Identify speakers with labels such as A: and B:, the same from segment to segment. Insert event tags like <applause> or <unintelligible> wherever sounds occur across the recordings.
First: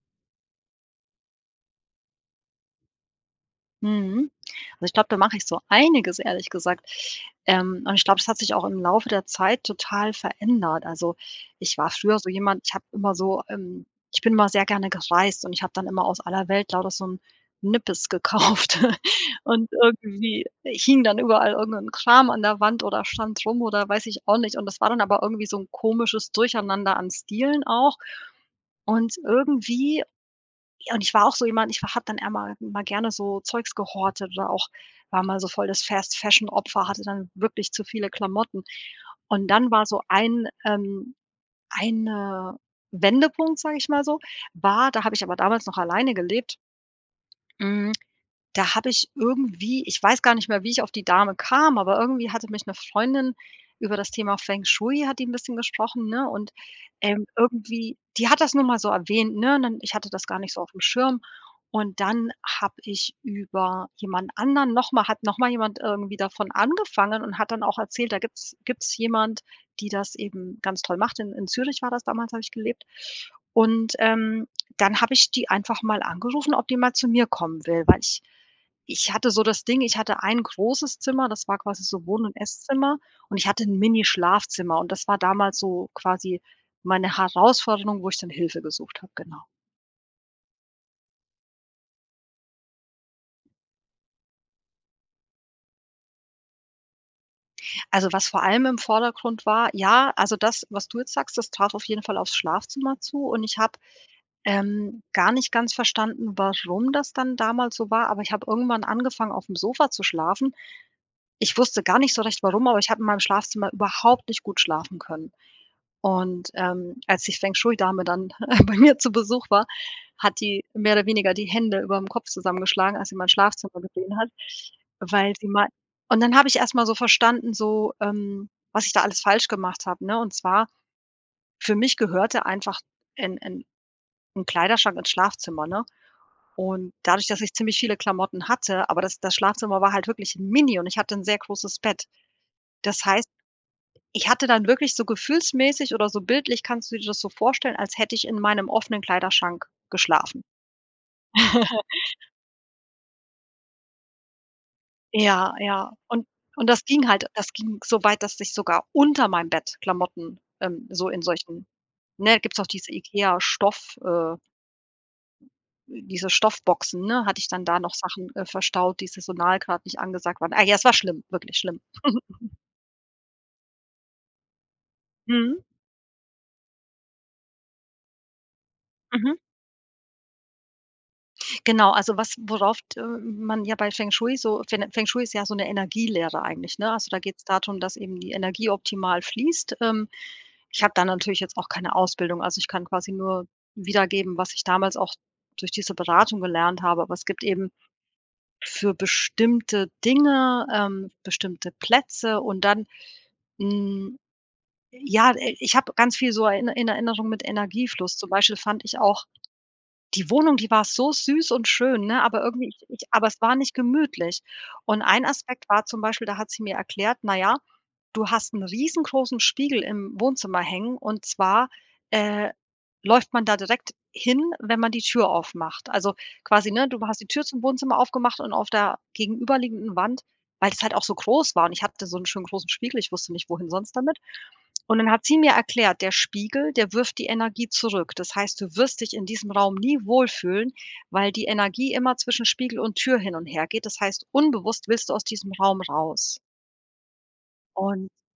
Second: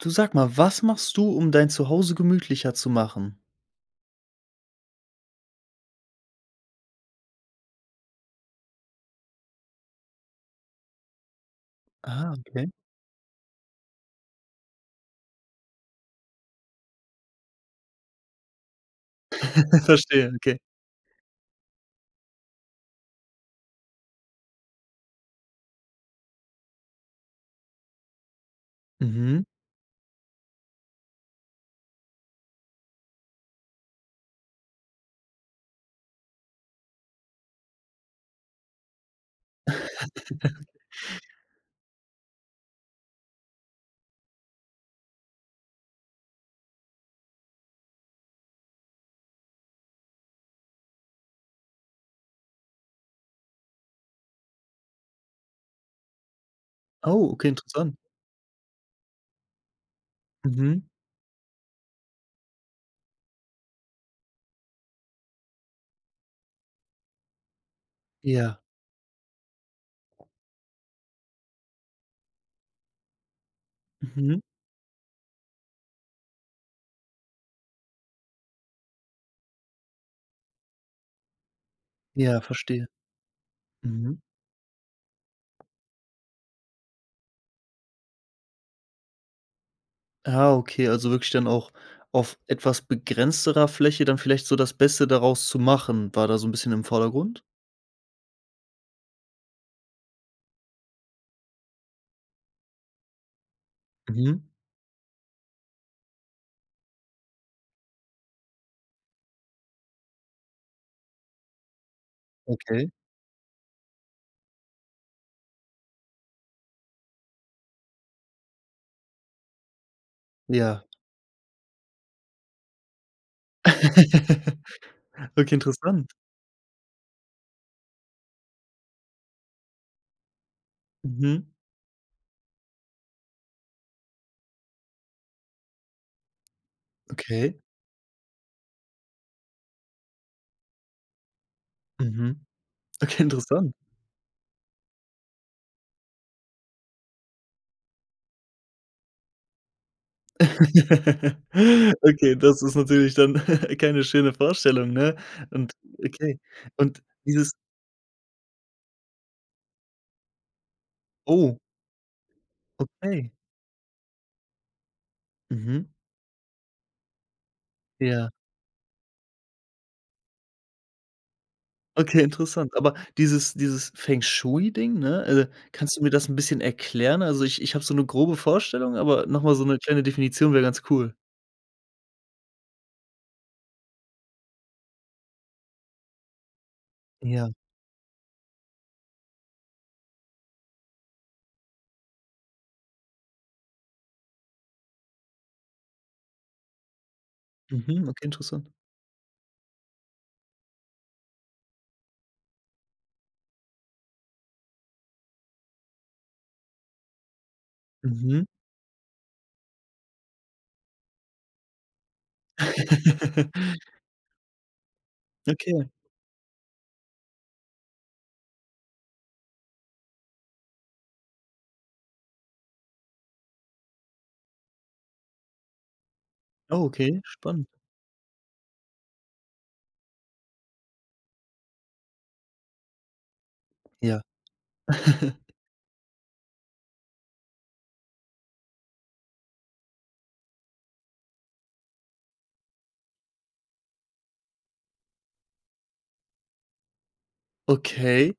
A: Du, sag mal, was machst du um dein Zuhause gemütlicher zu machen?
B: Mhm. Ich glaube, da mache ich so einiges, ehrlich gesagt. Ähm, und ich glaube es hat sich auch im Laufe der Zeit total verändert. Also, ich war früher so
A: Ah,
B: jemand
A: okay.
B: ich habe immer so, ähm ich bin mal sehr gerne gereist und ich habe dann immer aus aller Welt lauter so 'n Nippes gekauft. <chuckles> Und
A: <chuckles> Verstehe,
B: irgendwie,
A: okay.
B: äh, hing dann überall irgend 'n Kram an der Wand oder stand rum oder weiß ich auch nicht und das war dann aber irgendwie so 'n komisches Durcheinander an Stielen auch, und
A: Mhm.
B: irgendwie ja, und ich war auch so jemand, ich hatte dann immer mal gerne so Zeugs gehortet oder auch war mal so das Fast-Fashion-Opfer, hatte dann wirklich zu viele Klamotten. Und dann war so ein, ähm,
A: <chuckles>
B: ein, äh, Wendepunkt, sage ich mal so. War da habe ich aber damals noch alleine gelebt hm, da habe ich irgendwie ich weiß gar nicht mehr wie ich auf die Dame kam. Aber irgendwie hatte mich 'ne Freundin über das Thema Feng Shui hat die 'n bisschen gesprochen, ne? Und, ähm,
A: Au, okay, interessant.
B: irgendwie die hat das nur mal so erwähnt, ne? Und Ich hatte das gar nicht so aufm
A: Mhm.
B: Schirm. Und dann habe ich über jemand anderen nochmal hat nochmal jemand irgendwie davon angefangen und hat dann auch erzählt, da gibt's
A: Ja.
B: gibt's jemand, die das eben ganz toll macht. In in Zürich war das damals habe ich gelebt. Und,
A: Mhm.
B: ähm, dann habe ich die einfach mal angerufen, ob die mal zu mir kommen will. Weil ich ich hatte so das Ding, ich hatte ein großes Zimmer, das war quasi so Wohn und
A: Ja, verstehe.
B: Esszimmer und ich hatte 'n Mini
A: Mhm.
B: Schlafzimmer, und das war damals so quasi meine Herausforderung wo ich dann Hilfe gesucht habe, genau.
A: Ah, okay, also, wirklich dann auch auf etwas begrenzterer Fläche dann vielleicht so das Beste daraus zu machen. War da so 'n bisschen im Vordergrund?
B: Also, was vor allem im Vordergrund war ja, also, das, was du jetzt sagst, das trat auf jeden Fall aufs Schlafzimmer zu und ich habe,
A: Mhm.
B: ähm, gar nicht ganz verstanden, warum das dann damals so war, aber ich habe irgendwann angefangen aufm Sofa zu schlafen. Ich wusste gar nicht so recht warum, aber ich
A: Okay.
B: habe in meinem Schlafzimmer überhaupt nicht gut schlafen können. Und, ähm, als die Feng-Shui-Dame dann, <chuckles> äh, bei mir zu Besuch war, hat die
A: Ja.
B: mehr oder weniger die Hände überm Kopf zusammengeschlagen, als sie mein Schlafzimmer gesehen hat,
A: <laughs>
B: weil sie
A: Okay,
B: mei
A: interessant.
B: und dann habe ich erst mal so verstanden, so, ähm, was ich da alles falsch gemacht habe, ne? Und zwar
A: Mhm.
B: für mich gehörte einfach 'n 'n 'n Kleiderschrank ins Schlafzimmer, ne? Und dadurch, dass ich
A: Okay.
B: ziemlich viele Klamotten hatte aber das das Schlafzimmer war halt wirklich mini und ich hatte 'n sehr großes Bett.
A: Mhm.
B: Das
A: Okay,
B: heißt,
A: interessant.
B: ich hatte dann wirklich so gefühlsmäßig oder so bildlich kannst du dir das so vorstellen, als hätte ich in meinem offenen Kleiderschrank geschlafen.
A: <laughs>
B: <chuckles>
A: Okay, das ist natürlich dann <chuckles> keine schöne Vorstellung, ne?
B: Ja,
A: Und,
B: ja und
A: okay.
B: und das
A: Und
B: ging halt
A: dieses
B: das ging so weit, dass sich sogar unter meinem Bett Klamotten, ähm, so in
A: Oh.
B: solchen ne, gibt's auch diese
A: Okay.
B: IKEA Stoff, äh
A: Mhm.
B: diese Stoffboxen, ne, hatte ich dann da noch Sachen,
A: Ja.
B: äh, verstaut, die Saisonal gerade nicht angesagt waren. Ah, ja, es war schlimm, wirklich schlimm.
A: Okay,
B: <chuckles>
A: interessant. Aber dieses dieses Feng-Shui-Ding, ne? Äh,
B: Mhm.
A: kannst du mir das 'n bisschen erklären? Also, ich ich habe so 'ne grobe Vorstellung, aber
B: Mhm.
A: noch mal so 'ne kleine Definition wär ganz cool.
B: Genau, also, was worauf t äh, man ja bei Feng-Shui so Fen Feng-Shui ist ja so 'ne Energielehre eigentlich, ne? Also, da geht's
A: Ja.
B: darum, dass eben die Energie optimal fließt. Ähm, ich habe da natürlich jetzt auch keine Ausbildung. Also, ich kann quasi nur wiedergeben, was ich damals auch durch diese Beratung gelernt habe, aber es gibt eben
A: Mhm, okay, interesssant.
B: für bestimmte Dinge, ähm, bestimmte Plätze und dann, hm ja, äh, ich habe ganz viel so in Er in Erinnerung mit Energiefluss. Zum
A: Mhm.
B: Beispiel fand ich auch, die Wohnung, die war so süß und schön, ne, aber irgendwie ich ich aber es
A: <chuckles>
B: war nicht gemütlich. Und ein Aspekt war
A: Okay.
B: zum Beispiel, da hat sie mir erklärt: „Na ja, du hast 'n riesengroßen Spiegel im Wohnzimmer hängen und zwar, äh, läuft man da direkt hin, wenn man die Tür aufmacht.“ Also, quasi,
A: Oh,
B: ne, du
A: okay,
B: hast die Tür zum
A: spannend.
B: Wohnzimmer aufgemacht und auf der gegenüberliegenden Wand weil es halt auch so groß war und ich hatte so 'n schönen großen Spiegel, ich wusste nicht, wohin sonst damit.
A: Ja.
B: Und dann hat sie
A: <chuckles>
B: mir erklärt, der Spiegel, der wirft die Energie zurück. Das heißt, du wirst dich in diesem Raum nie wohlfühlen, weil die Energie immer zwischen Spiegel und Tür hin und hergeht. Das heißt, unbewusst willst du aus diesem Raum raus. Und
A: Okay,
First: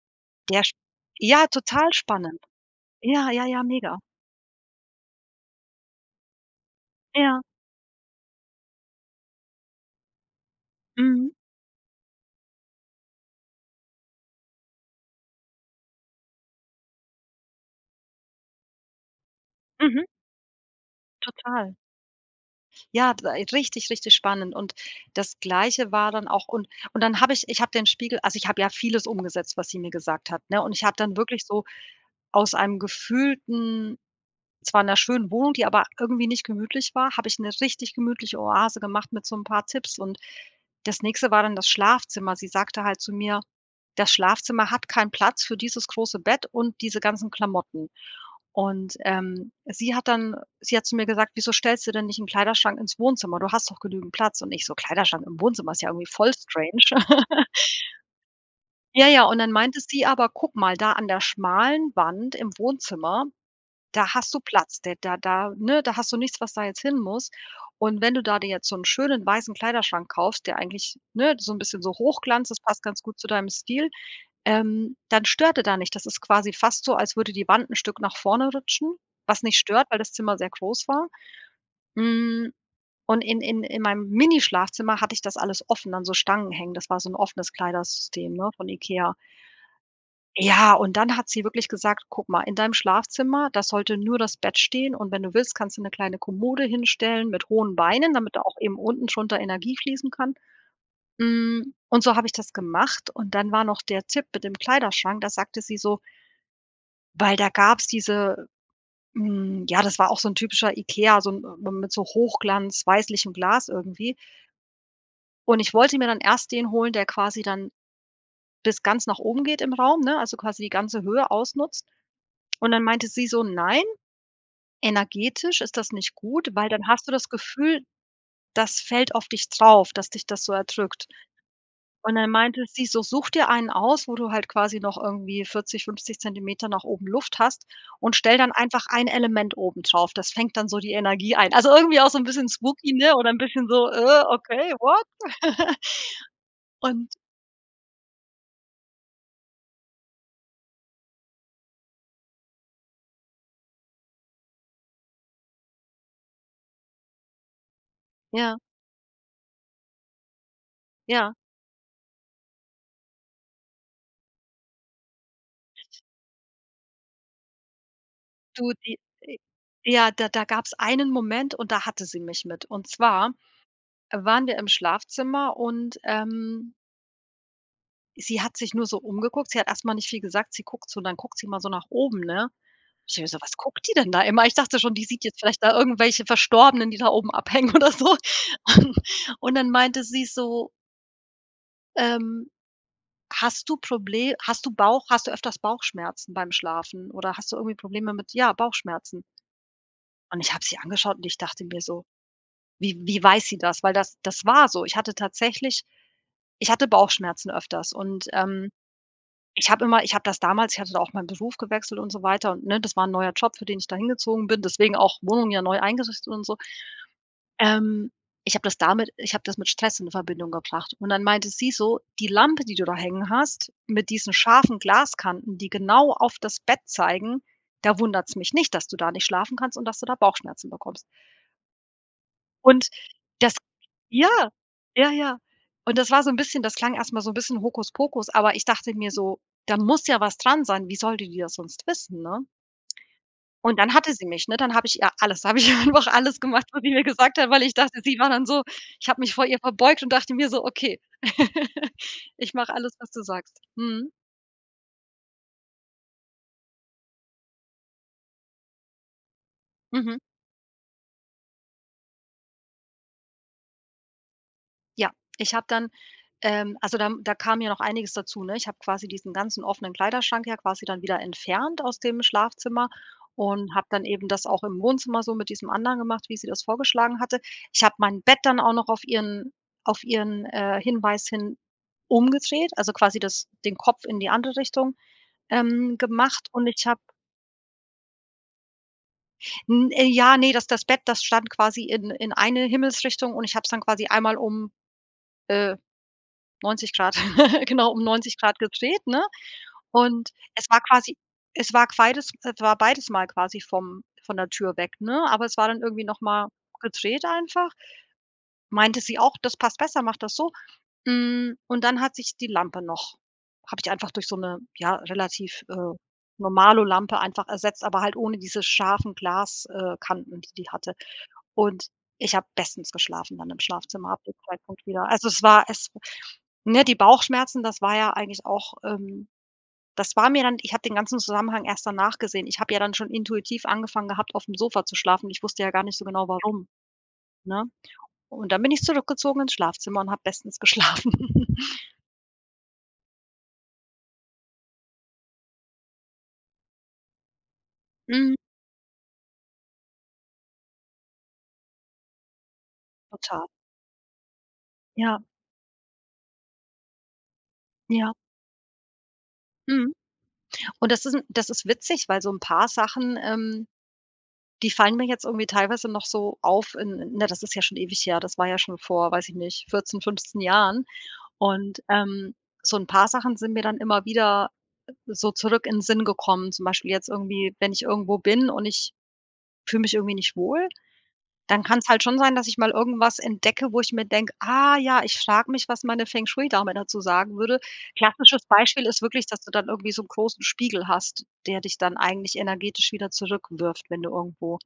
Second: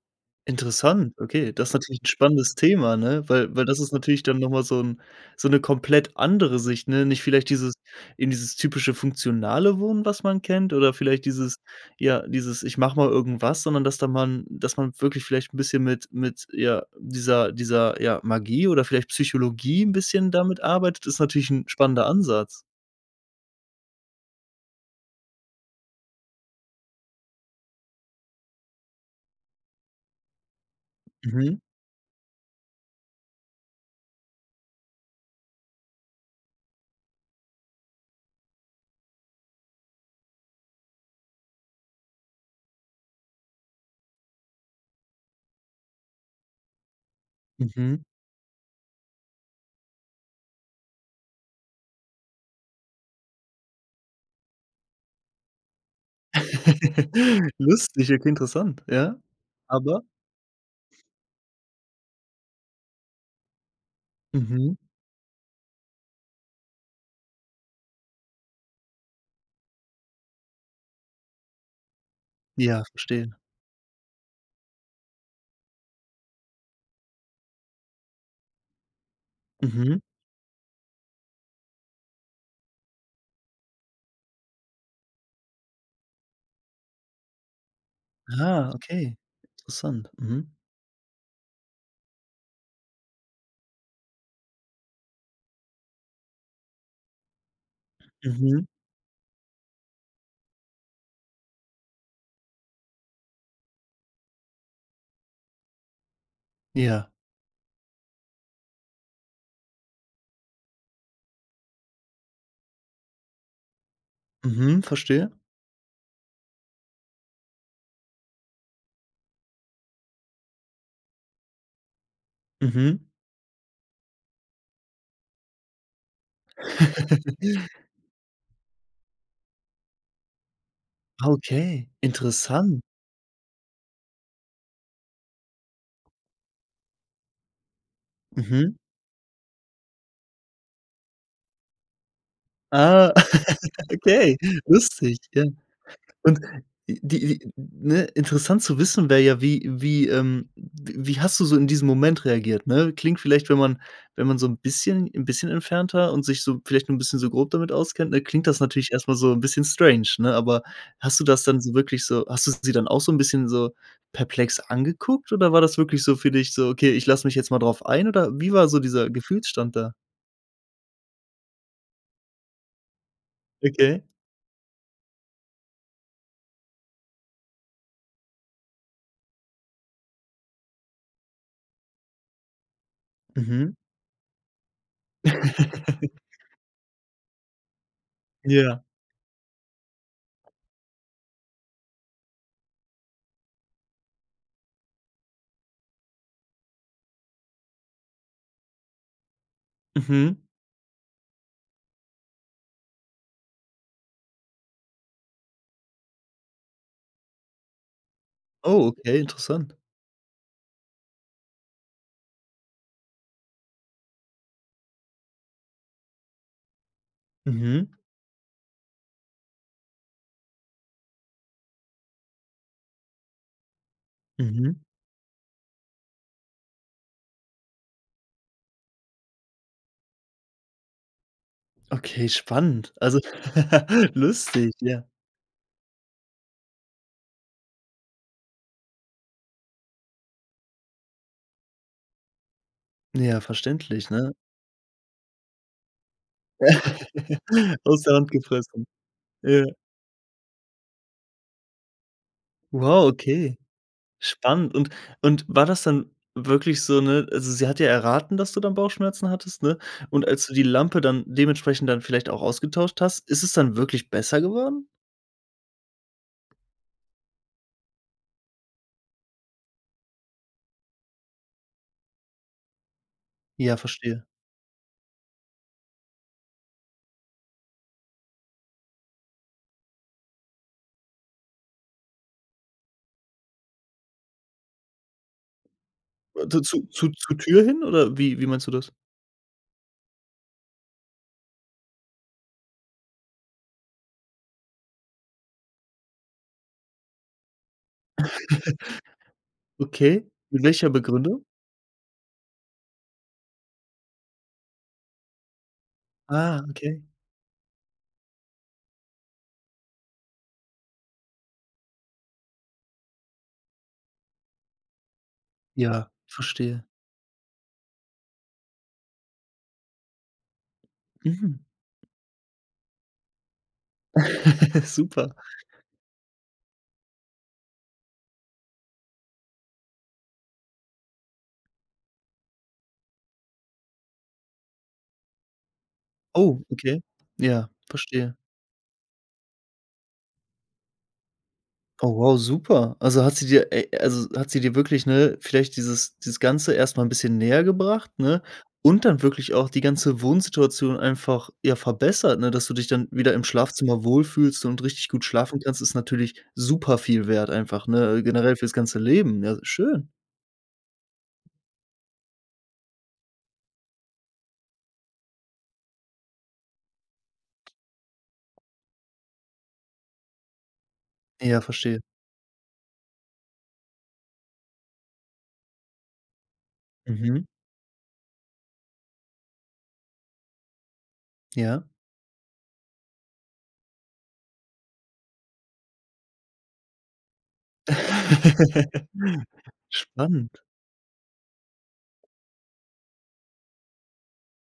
B: der sch
A: interessant.
B: ja,
A: Okay, das ist
B: total
A: natürlich 'n
B: spannend.
A: spannendes Thema, ne,
B: Ja, ja,
A: weil
B: ja,
A: weil das ist
B: mega.
A: natürlich dann noch mal so 'n so 'ne komplett andere Sicht, ne? Nicht
B: Ja.
A: vielleicht dieses in dieses typische funktionale Wohnen, was man kennt, oder vielleicht
B: Mhm.
A: dieses ja, dieses: „Ich mache mal irgendwas“, sondern dass da man dass man wirklich vielleicht 'n bisschen mit mit, ja, dieser dieser, ja, Magie oder vielleicht Psychologie 'n
B: Mhm.
A: bisschen damit arbeitet ist natürlich 'n
B: Total.
A: spannender Ansatz.
B: Ja, bei richtig, richtig spannend und das Gleiche war dann auch und und dann habe ich ich habe den Spiegel also, ich habe ja vieles umgesetzt, was sie mir gesagt hat, ne? Und ich habe dann wirklich
A: Mhm.
B: so aus einem gefühlten zwar in 'ner schönen Wohnung, die aber irgendwie nicht gemütlich war, habe ich 'ne richtig gemütliche Oase gemacht mit so 'n paar Tipps und das nächste war dann das Schlafzimmer. Sie sagte halt zu mir: „Das Schlafzimmer hat keinen Platz für dieses große Bett und diese ganzen Klamotten“.
A: Mhm.
B: Und, ähm, sie hat dann sie hat zu mir gesagt: „Wieso stellst du denn nicht 'n Kleiderschrank ins Wohnzimmer? Du hast doch genügend Platz.“ Und ich so: „Kleiderschrank im Wohnzimmer ist ja irgendwie voll strange.“ <laughs>
A: <chuckles> Lustig, okay, interessant,
B: Ja,
A: ja?
B: ja, und dann meinte
A: Aber?
B: sie: „Aber guck mal, da an der schmalen Wand im Wohnzimmer, da hast du
A: Mhm.
B: Platz, da da da ne, da hast du nichts, was da jetzt hin muss. Und wenn du da dir jetzt so 'n schönen weißen Kleiderschrank kaufst, der eigentlich, ne, so 'n bisschen so Hochglanz, das passt
A: Ja,
B: ganz gut zu
A: verstehe.
B: deinem Stil, ähm, dann stört er da nicht.“ Das ist quasi fast so, als würde die Wand 'n Stück nach vorne rutschen, was nicht stört, weil
A: Mhm.
B: das Zimmer sehr groß war. Hm. Und in in in meinem Mini-Schlafzimmer hatte ich das alles offen an so Stangen hängen, das war so 'n offenes Kleidersystem, ne, von
A: Ah,
B: IKEA.
A: okay. Interessant. Mhm.
B: Ja, und dann hat sie wirklich gesagt: „Guck mal, in deinem Schlafzimmer, da sollte nur das Bett stehen, und wenn du willst, kannst du 'ne kleine Kommode hinstellen mit hohen Beinen, damit da auch
A: Mhm.
B: eben unten drunter Energie fließen kann.“ Hm, und so habe ich das gemacht und dann war noch der Tipp mit dem Kleiderschrank. Da sagte sie so
A: Ja.
B: weil da gab's diese hm, ja, das war auch so 'n typischer IKEA, so 'n m mit so Hochglanz-weißlichem Glas irgendwie.
A: Mhm, verstehe.
B: Und ich wollte mir dann erst den holen, der quasi dann bis ganz nach oben geht im Raum, ne, also, quasi ganze Höhe ausnutzt, und dann
A: Mhm.
B: meinte sie so: „Nein, energetisch ist das nicht gut, weil dann hast du das Gefühl,
A: <chuckles>
B: das fällt auf dich drauf, dass dich das so erdrückt.“
A: Okay,
B: Und dann meinte
A: interessant.
B: sie so: „Such dir einen aus, wo du halt quasi noch irgendwie 40, 50 Zentimeter nach oben Luft hast, und stell dann
A: Mhm.
B: einfach ein Element oben drauf. Das fängt dann so die Energie ein.“ Also, irgendwie auch so 'n bisschen spooky,
A: Ah,
B: ne? Oder ein bisschen so:
A: <laughs>
B: „Äh,
A: okay,
B: okay, what?“
A: lustig, ja.
B: <chuckles>
A: Und die
B: Und
A: die ne interessant zu wissen wäre ja wie wie, ähm w wie hast du so in diesem Moment reagiert, ne? Klingt vielleicht, wenn man wenn man so 'n bisschen 'n bisschen entfernter und sich so vielleicht 'n bisschen so grob damit auskennt, ne? Klingt
B: Ja.
A: das natürlich erst mal so 'n bisschen strange, ne? Aber hast du
B: Ja.
A: das dann so wirklich so hast du sie dann auch so 'n bisschen so perplex angeguckt oder war das wirklich so für dich so: „Okay, ich lass mich jetzt mal drauf ein“ oder wie war
B: Du
A: so
B: die
A: dieser
B: äh,
A: Gefühlsstand da?
B: ja, da da gab's einen Moment und da hatte sie mich mit und zwar
A: Okay.
B: waren wir im Schlafzimmer und, ähm sie hat sich nur so umgeguckt. Sie hat erst mal nicht viel gesagt, sie guckt so dann guckt sie mal so nach oben, ne? Ich denke mir so: „Was
A: Mhm.
B: guckt die denn da immer?“ Ich dachte schon, die sieht jetzt vielleicht da
A: <chuckles>
B: irgendwelche Verstorbenen, die da oben abhängen oder so,
A: Ja.
B: <chuckles> und dann meinte sie so ähm: „Hast du Proble hast du Bauch hast du öfters Bauchschmerzen beim Schlafen oder hast du irgendwie Probleme mit ja, Bauchschmerzen?“
A: Mhm.
B: Und ich habe sie angeschaut und ich dachte mir so: „Wie wie weiß sie das?“ Weil das das war so. Ich hatte tatsächlich ich hatte Bauchschmerzen öfters und, ähm,
A: Oh, okay,
B: ich
A: interessant.
B: habe immer ich habe das damals ich hatte da auch meinen Beruf gewechselt und so weiter und ne, das war ein neuer Job, für den ich dahin gezogen bin, deswegen auch Wohnung ja neu eingerichtet und so.
A: Mhm.
B: Ähm, ich habe das damit Ich habe das mit Stress in Verbindung gebracht und dann meinte sie so: „Die Lampe, die du da hängen hast, mit diesen
A: Mhm.
B: scharfen Glaskanten, die genau auf das Bett zeigen, da wundert's mich nicht, dass du da nicht schlafen kannst und dass du da Bauchschmerzen bekommst.“
A: Okay,
B: Und
A: spannend. Also
B: das
A: <laughs>
B: Ja
A: lustig, ja.
B: ja ja. Und das war so 'n bisschen das klang erst mal so 'n bisschen Hokuspokus, aber ich dachte mir so: „Da muss ja was dran sein. Wie soll die die das sonst wissen, ne?“
A: Ja,
B: Und dann
A: verständlich,
B: hatte sie
A: ne?
B: mich, ne? Dann habe ich ihr alles, dann habe ich ihr einfach alles gemacht, wo die mir gesagt hat weil ich
A: <laughs>
B: dachte,
A: Aus der
B: sie war
A: Hand
B: dann so
A: gefressen.
B: ich habe mich vor ihr
A: Ja.
B: verbeugt und dachte mir so: „Okay, <giggles> ich mache alles,
A: Wow,
B: was du
A: okay.
B: sagst.“ Mhm.
A: Spannend. Und und war das dann wirklich so ne, also sie hat ja erraten, dass du dann Bauchschmerzen hattest, ne?
B: Mhm.
A: Und als du die Lampe dann dementsprechend dann vielleicht auch ausgetauscht hast, ist es dann wirklich besser geworden?
B: Ja, ich habe dann ähm, also da, hm da kam ja noch einiges dazu, ne? Ich habe quasi diesen ganzen offenen Kleiderschrank ja quasi dann wieder entfernt aus dem Schlafzimmer und
A: Ja,
B: habe dann
A: verstehe.
B: eben das auch im Wohnzimmer so mit diesem anderen gemacht, wie sie das vorgeschlagen hatte. Ich habe mein Bett dann auch noch auf ihren auf ihren, äh, Hinweis hin umgedreht, also quasi das den Kopf in die andere Richtung, ähm, gemacht und ich
A: Zu
B: habe
A: zu zur Tür hin oder wie wie meinst du das?
B: N ja, ne, das das Bett, das stand quasi in in eine Himmelsrichtung und ich habe es dann quasi einmal um, äh, 90 ° <chuckles> genau, um 90 ° gedreht, ne?
A: <chuckles> Okay.
B: Und
A: Mit
B: es war
A: welcher
B: quasi
A: Begründung?
B: es war queides es war beides Mal quasi vom von der Tür weg, ne, aber es war dann irgendwie noch mal
A: Ah, okay.
B: gedreht einfach. Meinte sie auch, das passt besser, macht das so, hm, und dann hat sich die Lampe noch habe ich einfach durch so 'ne, ja, relativ, äh,
A: Ja, verstehe.
B: Normalo-Lampe einfach ersetzt, aber halt ohne diese scharfen Glas äh, Kanten, die die hatte
A: Mhm.
B: und ich habe bestens geschlafen dann im Schlafzimmer ab dem
A: <chuckles>
B: Zeitpunkt wieder. Also
A: Super.
B: es war es w ne, die Bauchschmerzen das war ja eigentlich auch, ähm das war mir dann ich habe den ganzen Zusammenhang erst danach gesehen. Ich habe ja dann schon intuitiv angefangen gehabt, aufm Sofa zu schlafen. Ich wusste ja gar nicht so genau,
A: Oh,
B: warum,
A: okay.
B: ne?
A: Ja, verstehe.
B: Und dann bin ich zurückgezogen ins Schlafzimmer und habe bestens geschlafen.
A: Oh wow, super. Also hat sie dir, äh also hat sie dir wirklich, ne, vielleicht dieses dieses Ganze erst mal 'n bisschen nähergebracht,
B: Mhm.
A: ne, und dann wirklich auch die ganze Wohnsituation einfach, ja, verbessert. Ne, dass du dich dann wieder im
B: Total.
A: Schlafzimmer wohlfühlst und richtig
B: Ja.
A: gut schlafen kannst ist natürlich super viel Wert einfach,
B: Ja.
A: ne, generell für's ganze Leben, ja
B: Mhm.
A: schön.
B: Und das ist 'n das ist witzig, weil so 'n paar Sachen, ähm, die fallen mir jetzt irgendwie teilweise noch so auf in ne, das ist ja schon ewig her, das war ja schon vor, weiß ich nicht, 14, 15 Jahren
A: Ja,
B: und,
A: verstehe.
B: ähm, so 'n paar Sachen sind mir dann immer wieder so zurück in Sinn gekommen, zum Beispiel jetzt
A: Mhm.
B: irgendwie, wenn ich irgendwo bin und ich fühle mich irgendwie nicht wohl, dann
A: Ja.
B: kann's halt schon sein, dass ich mal irgendwas entdecke, wo ich mir denke: „Ah ja, ich frage mich, was meine Feng-Shui-Dame dazu sagen würde.“ Klassisches Beispiel ist wirklich, dass
A: <laughs>
B: du dann irgendwie so 'n großen
A: Spannend.
B: Spiegel hast, der dich dann eigentlich energetisch wieder zurückwirft, wenn du irgendwo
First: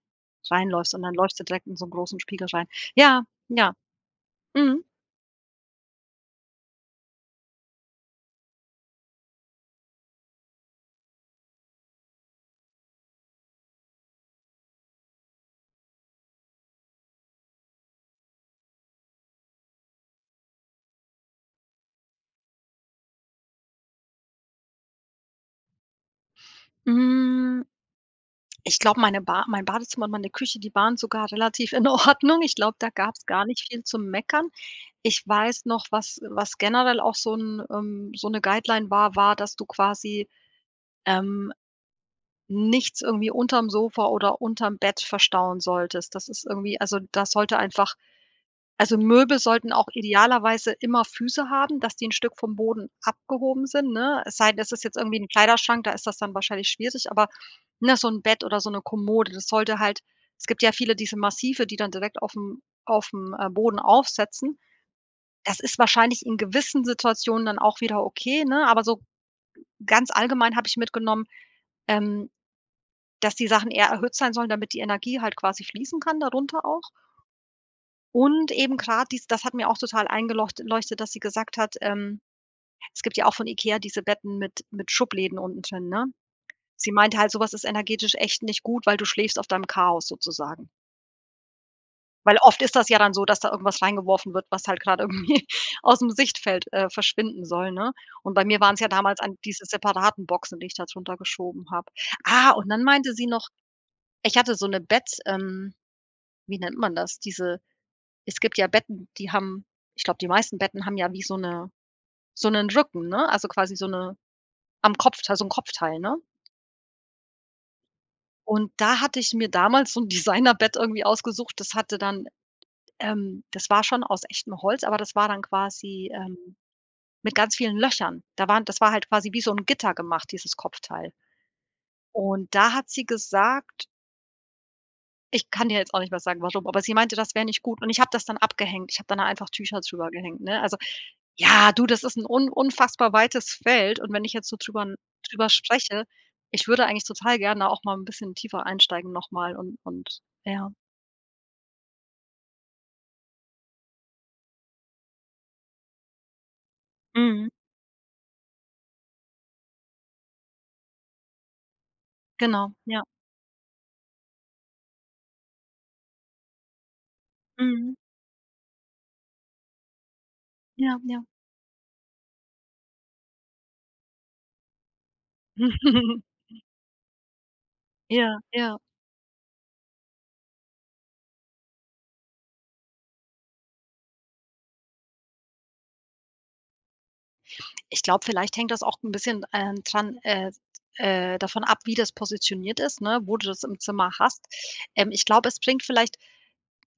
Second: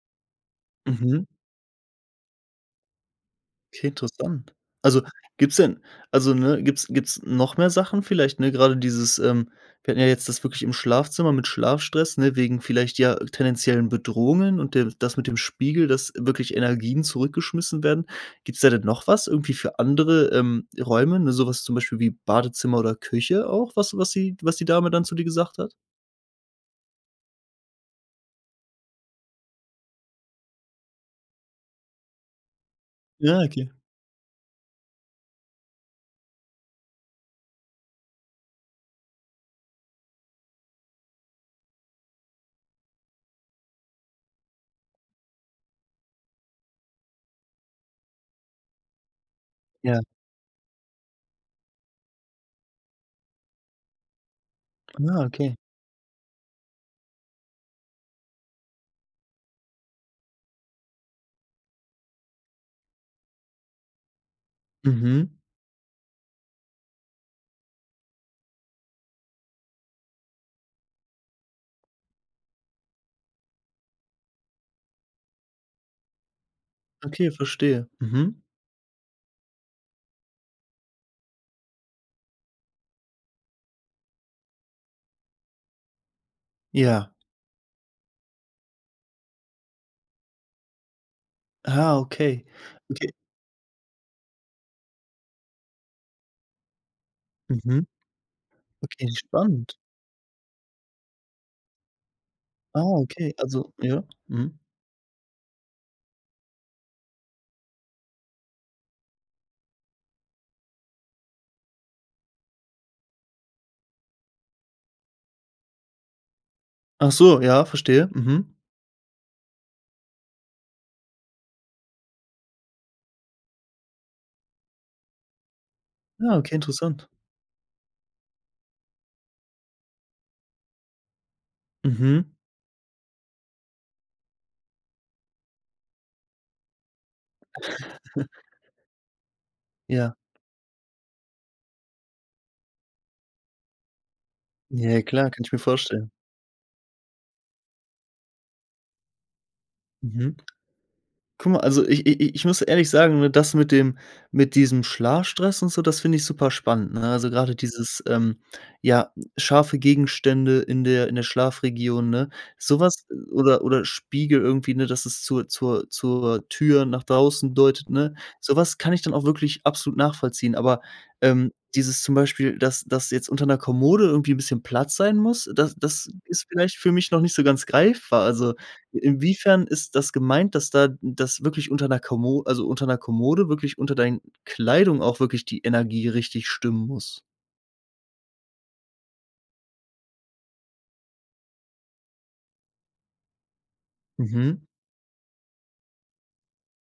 B: reinläufst und dann
A: Mhm.
B: läufst du direkt in so 'nen großen Spiegel rein. Ja. Ja.
A: Okay interessant.
B: Mhm.
A: Also gibt's denn also, ne, gibt's gibt's noch mehr Sachen vielleicht, ne, grade dieses, ähm wir hatten ja jetzt das wirklich im Schlafzimmer mit Schlafstress, ne, wegen vielleicht ja tendenziellen Bedrohungen und der das mit dem Spiegel, dass wirklich Energien zurück geschmissen werden. Gibt's da denn noch was irgendwie für andere, ähm, Räume, ne, sowas zum Beispiel wie Badezimmer oder Küche auch, was was sie was die Dame dann zu dir gesagt hat?
B: Hm, ich glaube, meine Ba mein Badezimmer und meine Küche, die waren sogar relativ in Ordnung. Ich glaube, da gab's
A: Ja,
B: gar nicht
A: okay.
B: viel zum Meckern. Ich weiß noch, was äh, was generell auch so 'n ähm, so 'ne Guideline war, war, dass du quasi, ähm, nichts irgendwie unterm Sofa oder unterm Bett verstauen solltest. Das ist irgendwie also, da sollte einfach also Möbel sollten auch
A: Ja.
B: idealerweise immer Füße haben, dass die 'n Stück vom Boden abgehoben sind, ne? Es sei denn, es ist jetzt irgendwie
A: Ah,
B: 'n
A: okay.
B: Kleiderschrank, da ist das dann wahrscheinlich schwierig, aber ne, so 'n Bett oder so 'ne Kommode, das sollte halt es gibt ja viele diese massive, die dann direkt aufm aufm, äh, Boden aufsetzen.
A: Mhm.
B: Das ist wahrscheinlich in gewissen Situationen dann auch wieder okay, ne? Aber so g ganz allgemein habe ich mitgenommen, ähm, dass die Sachen eher erhöht sein sollen, damit die Energie halt quasi fließen kann, darunter auch
A: Okay, verstehe. Mhm.
B: und eben grade dies das hat mir auch total eingelocht leuchtet, dass sie gesagt hat, ähm, es gibt ja auch von IKEA diese Betten mit mit Schubläden unten drin, ne? Sie
A: Ja.
B: meinte halt: „So was ist energetisch echt nicht gut, weil du schläfst auf deinem Chaos sozusagen.“
A: Ah,
B: Weil
A: okay,
B: oft ist das ja
A: okay.
B: dann so, dass da irgendwas reingeworfen wird, was halt grad irgendwie ausm Sichtfeld, äh, verschwinden soll,
A: Mhm.
B: ne? Und bei mir waren's ja
A: Ok,
B: damals an diese
A: spannend.
B: separaten Boxen, die ich da druntergeschoben habe. Ah, und dann
A: Ah,
B: meinte sie
A: okay,
B: noch,
A: also ja,
B: ich hatte
A: mhm.
B: so 'ne Bett ähm, wie nennt man das? Diese es gibt ja Betten, die haben ich glaube, die meisten Betten haben ja wie so 'ne so 'nen Rücken, ne, also quasi so 'ne am Kopfteil so 'n Kopfteil, ne?
A: Ach so, ja, verstehe. Mhm.
B: Und da hatte ich mir damals so 'n Designerbett irgendwie ausgesucht, das hatte dann, ähm das war schon aus echtem Holz, aber das war dann quasi,
A: Ah,
B: ähm,
A: okay, interessant.
B: mit ganz vielen Löchern. Da waren das war halt quasi wie so 'n Gitter gemacht, dieses Kopfteil.
A: Mhm.
B: Und da hat sie gesagt Ich kann dir jetzt auch nicht mehr sagen, warum, aber sie meinte, das wäre nicht gut und ich habe das dann
A: <chuckles>
B: abgehängt. Ich habe dann da einfach Tücher drüber
A: Ja.
B: gehängt, ne? Also, ja, du, das ist 'n un unfassbar weites Feld und wenn ich jetzt so drüber
A: Ja, klar, kann
B: drüber
A: ich mir
B: spreche
A: vorstellen.
B: ich würde eigentlich total gerne auch mal 'n bisschen tiefer einsteigen noch mal und und
A: Mhm.
B: ja.
A: Guck mal, also i i i ich muss ehrlich sagen, ne, das mit dem mit diesem Schlafstress und so, das finde ich super spannend, ne? Also,
B: Mhm.
A: grade dieses, ähm, ja, scharfe Gegenstände in der in der Schlafregion, ne.
B: Genau, ja.
A: Sowas oder oder Spiegel irgendwie, ne, dass es zur zur zur Tür nach draußen deutet,
B: Mhm.
A: ne? Sowas kann ich dann auch wirklich absolut nachvollziehen. Aber,
B: Ja, ja.
A: ähm, dieses zum Beispiel, dass dass jetzt unter 'ner Kommode irgendwie 'n bisschen Platz sein muss, das das ist
B: <chuckles>
A: vielleicht für mich noch nicht so ganz greifbar.
B: Ja,
A: Also,
B: ja.
A: inwiefern ist das gemeint, dass da dass wirklich unter 'ner Kommo also unter 'ner Kommode wirklich unter dein Kleidung auch wirklich die Energie richtig stimmen muss?
B: Ich glaube, vielleicht hängt das auch 'n bisschen, ähm, dran, äh äh davon ab, wie das positioniert ist, ne, wo du das im Zimmer hast.
A: Mhm.
B: Ähm, ich glaube, es bringt vielleicht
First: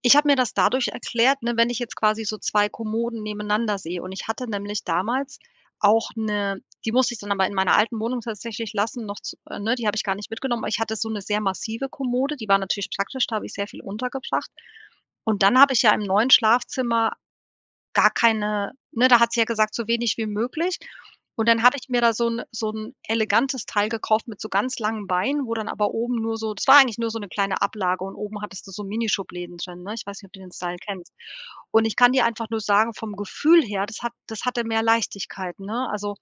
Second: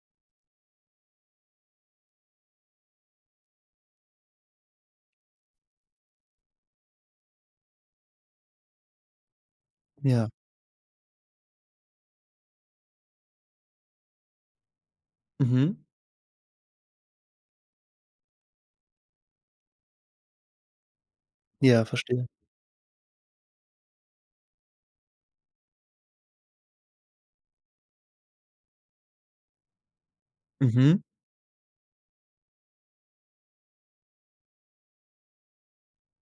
B: ich habe mir das dadurch erklärt, ne, wenn ich jetzt quasi so 2 Kommoden nebeneinander sehe und ich hatte nämlich damals auch 'ne die musste ich dann aber in meiner alten Wohnung tatsächlich lassen, noch z ne, die habe ich gar
A: Ja.
B: nicht mitgenommen, aber ich hatte so 'ne sehr massive Kommode, die war natürlich praktisch, da habe ich sehr viel untergebracht und dann habe ich
A: Mhm.
B: ja im neuen Schlafzimmer gar keine ne, da hat sie ja gesagt, so wenig wie möglich und dann habe
A: Ja,
B: ich mir da so
A: verstehe.
B: 'n so 'n elegantes Teil gekauft mit so ganz langen Beinen, wo dann aber oben nur so das war eigentlich nur so 'ne kleine Ablage und oben hattest du so Mini-Schubläden drin, ne? Ich weiß nicht, ob du den Style
A: Mhm.
B: kennst. Und ich kann dir einfach nur sagen vom Gefühl her, das hat das hatte mehr Leichtigkeit, ne? Also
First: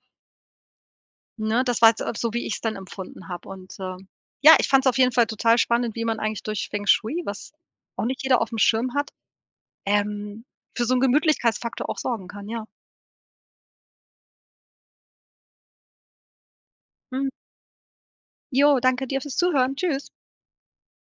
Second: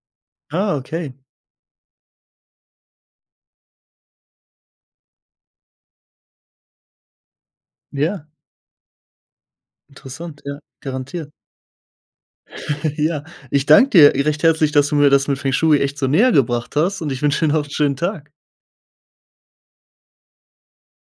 A: Ah, okay.
B: ne, das war jetzt auch so, wie ich's dann empfunden habe und äh, ja, ich fand's auf jeden Fall total spannend, wie man eigentlich durch Feng Shui, was auch nicht
A: Ja.
B: jeder aufm Schirm hat,
A: Interessant,
B: ähm,
A: ja,
B: für so 'n
A: garantiert.
B: Gemütlichkeitsfaktor auch sorgen kann, ja.
A: <chuckles> Ja. Ich danke dir recht herzlich, dass du mir das mit Feng Shui echt so näher gebracht hast und ich
B: <unintelligible>
A: wünsche dir noch 'nen schönen Tag.
B: Ja, danke dir fürs Zuhören. Tschüss.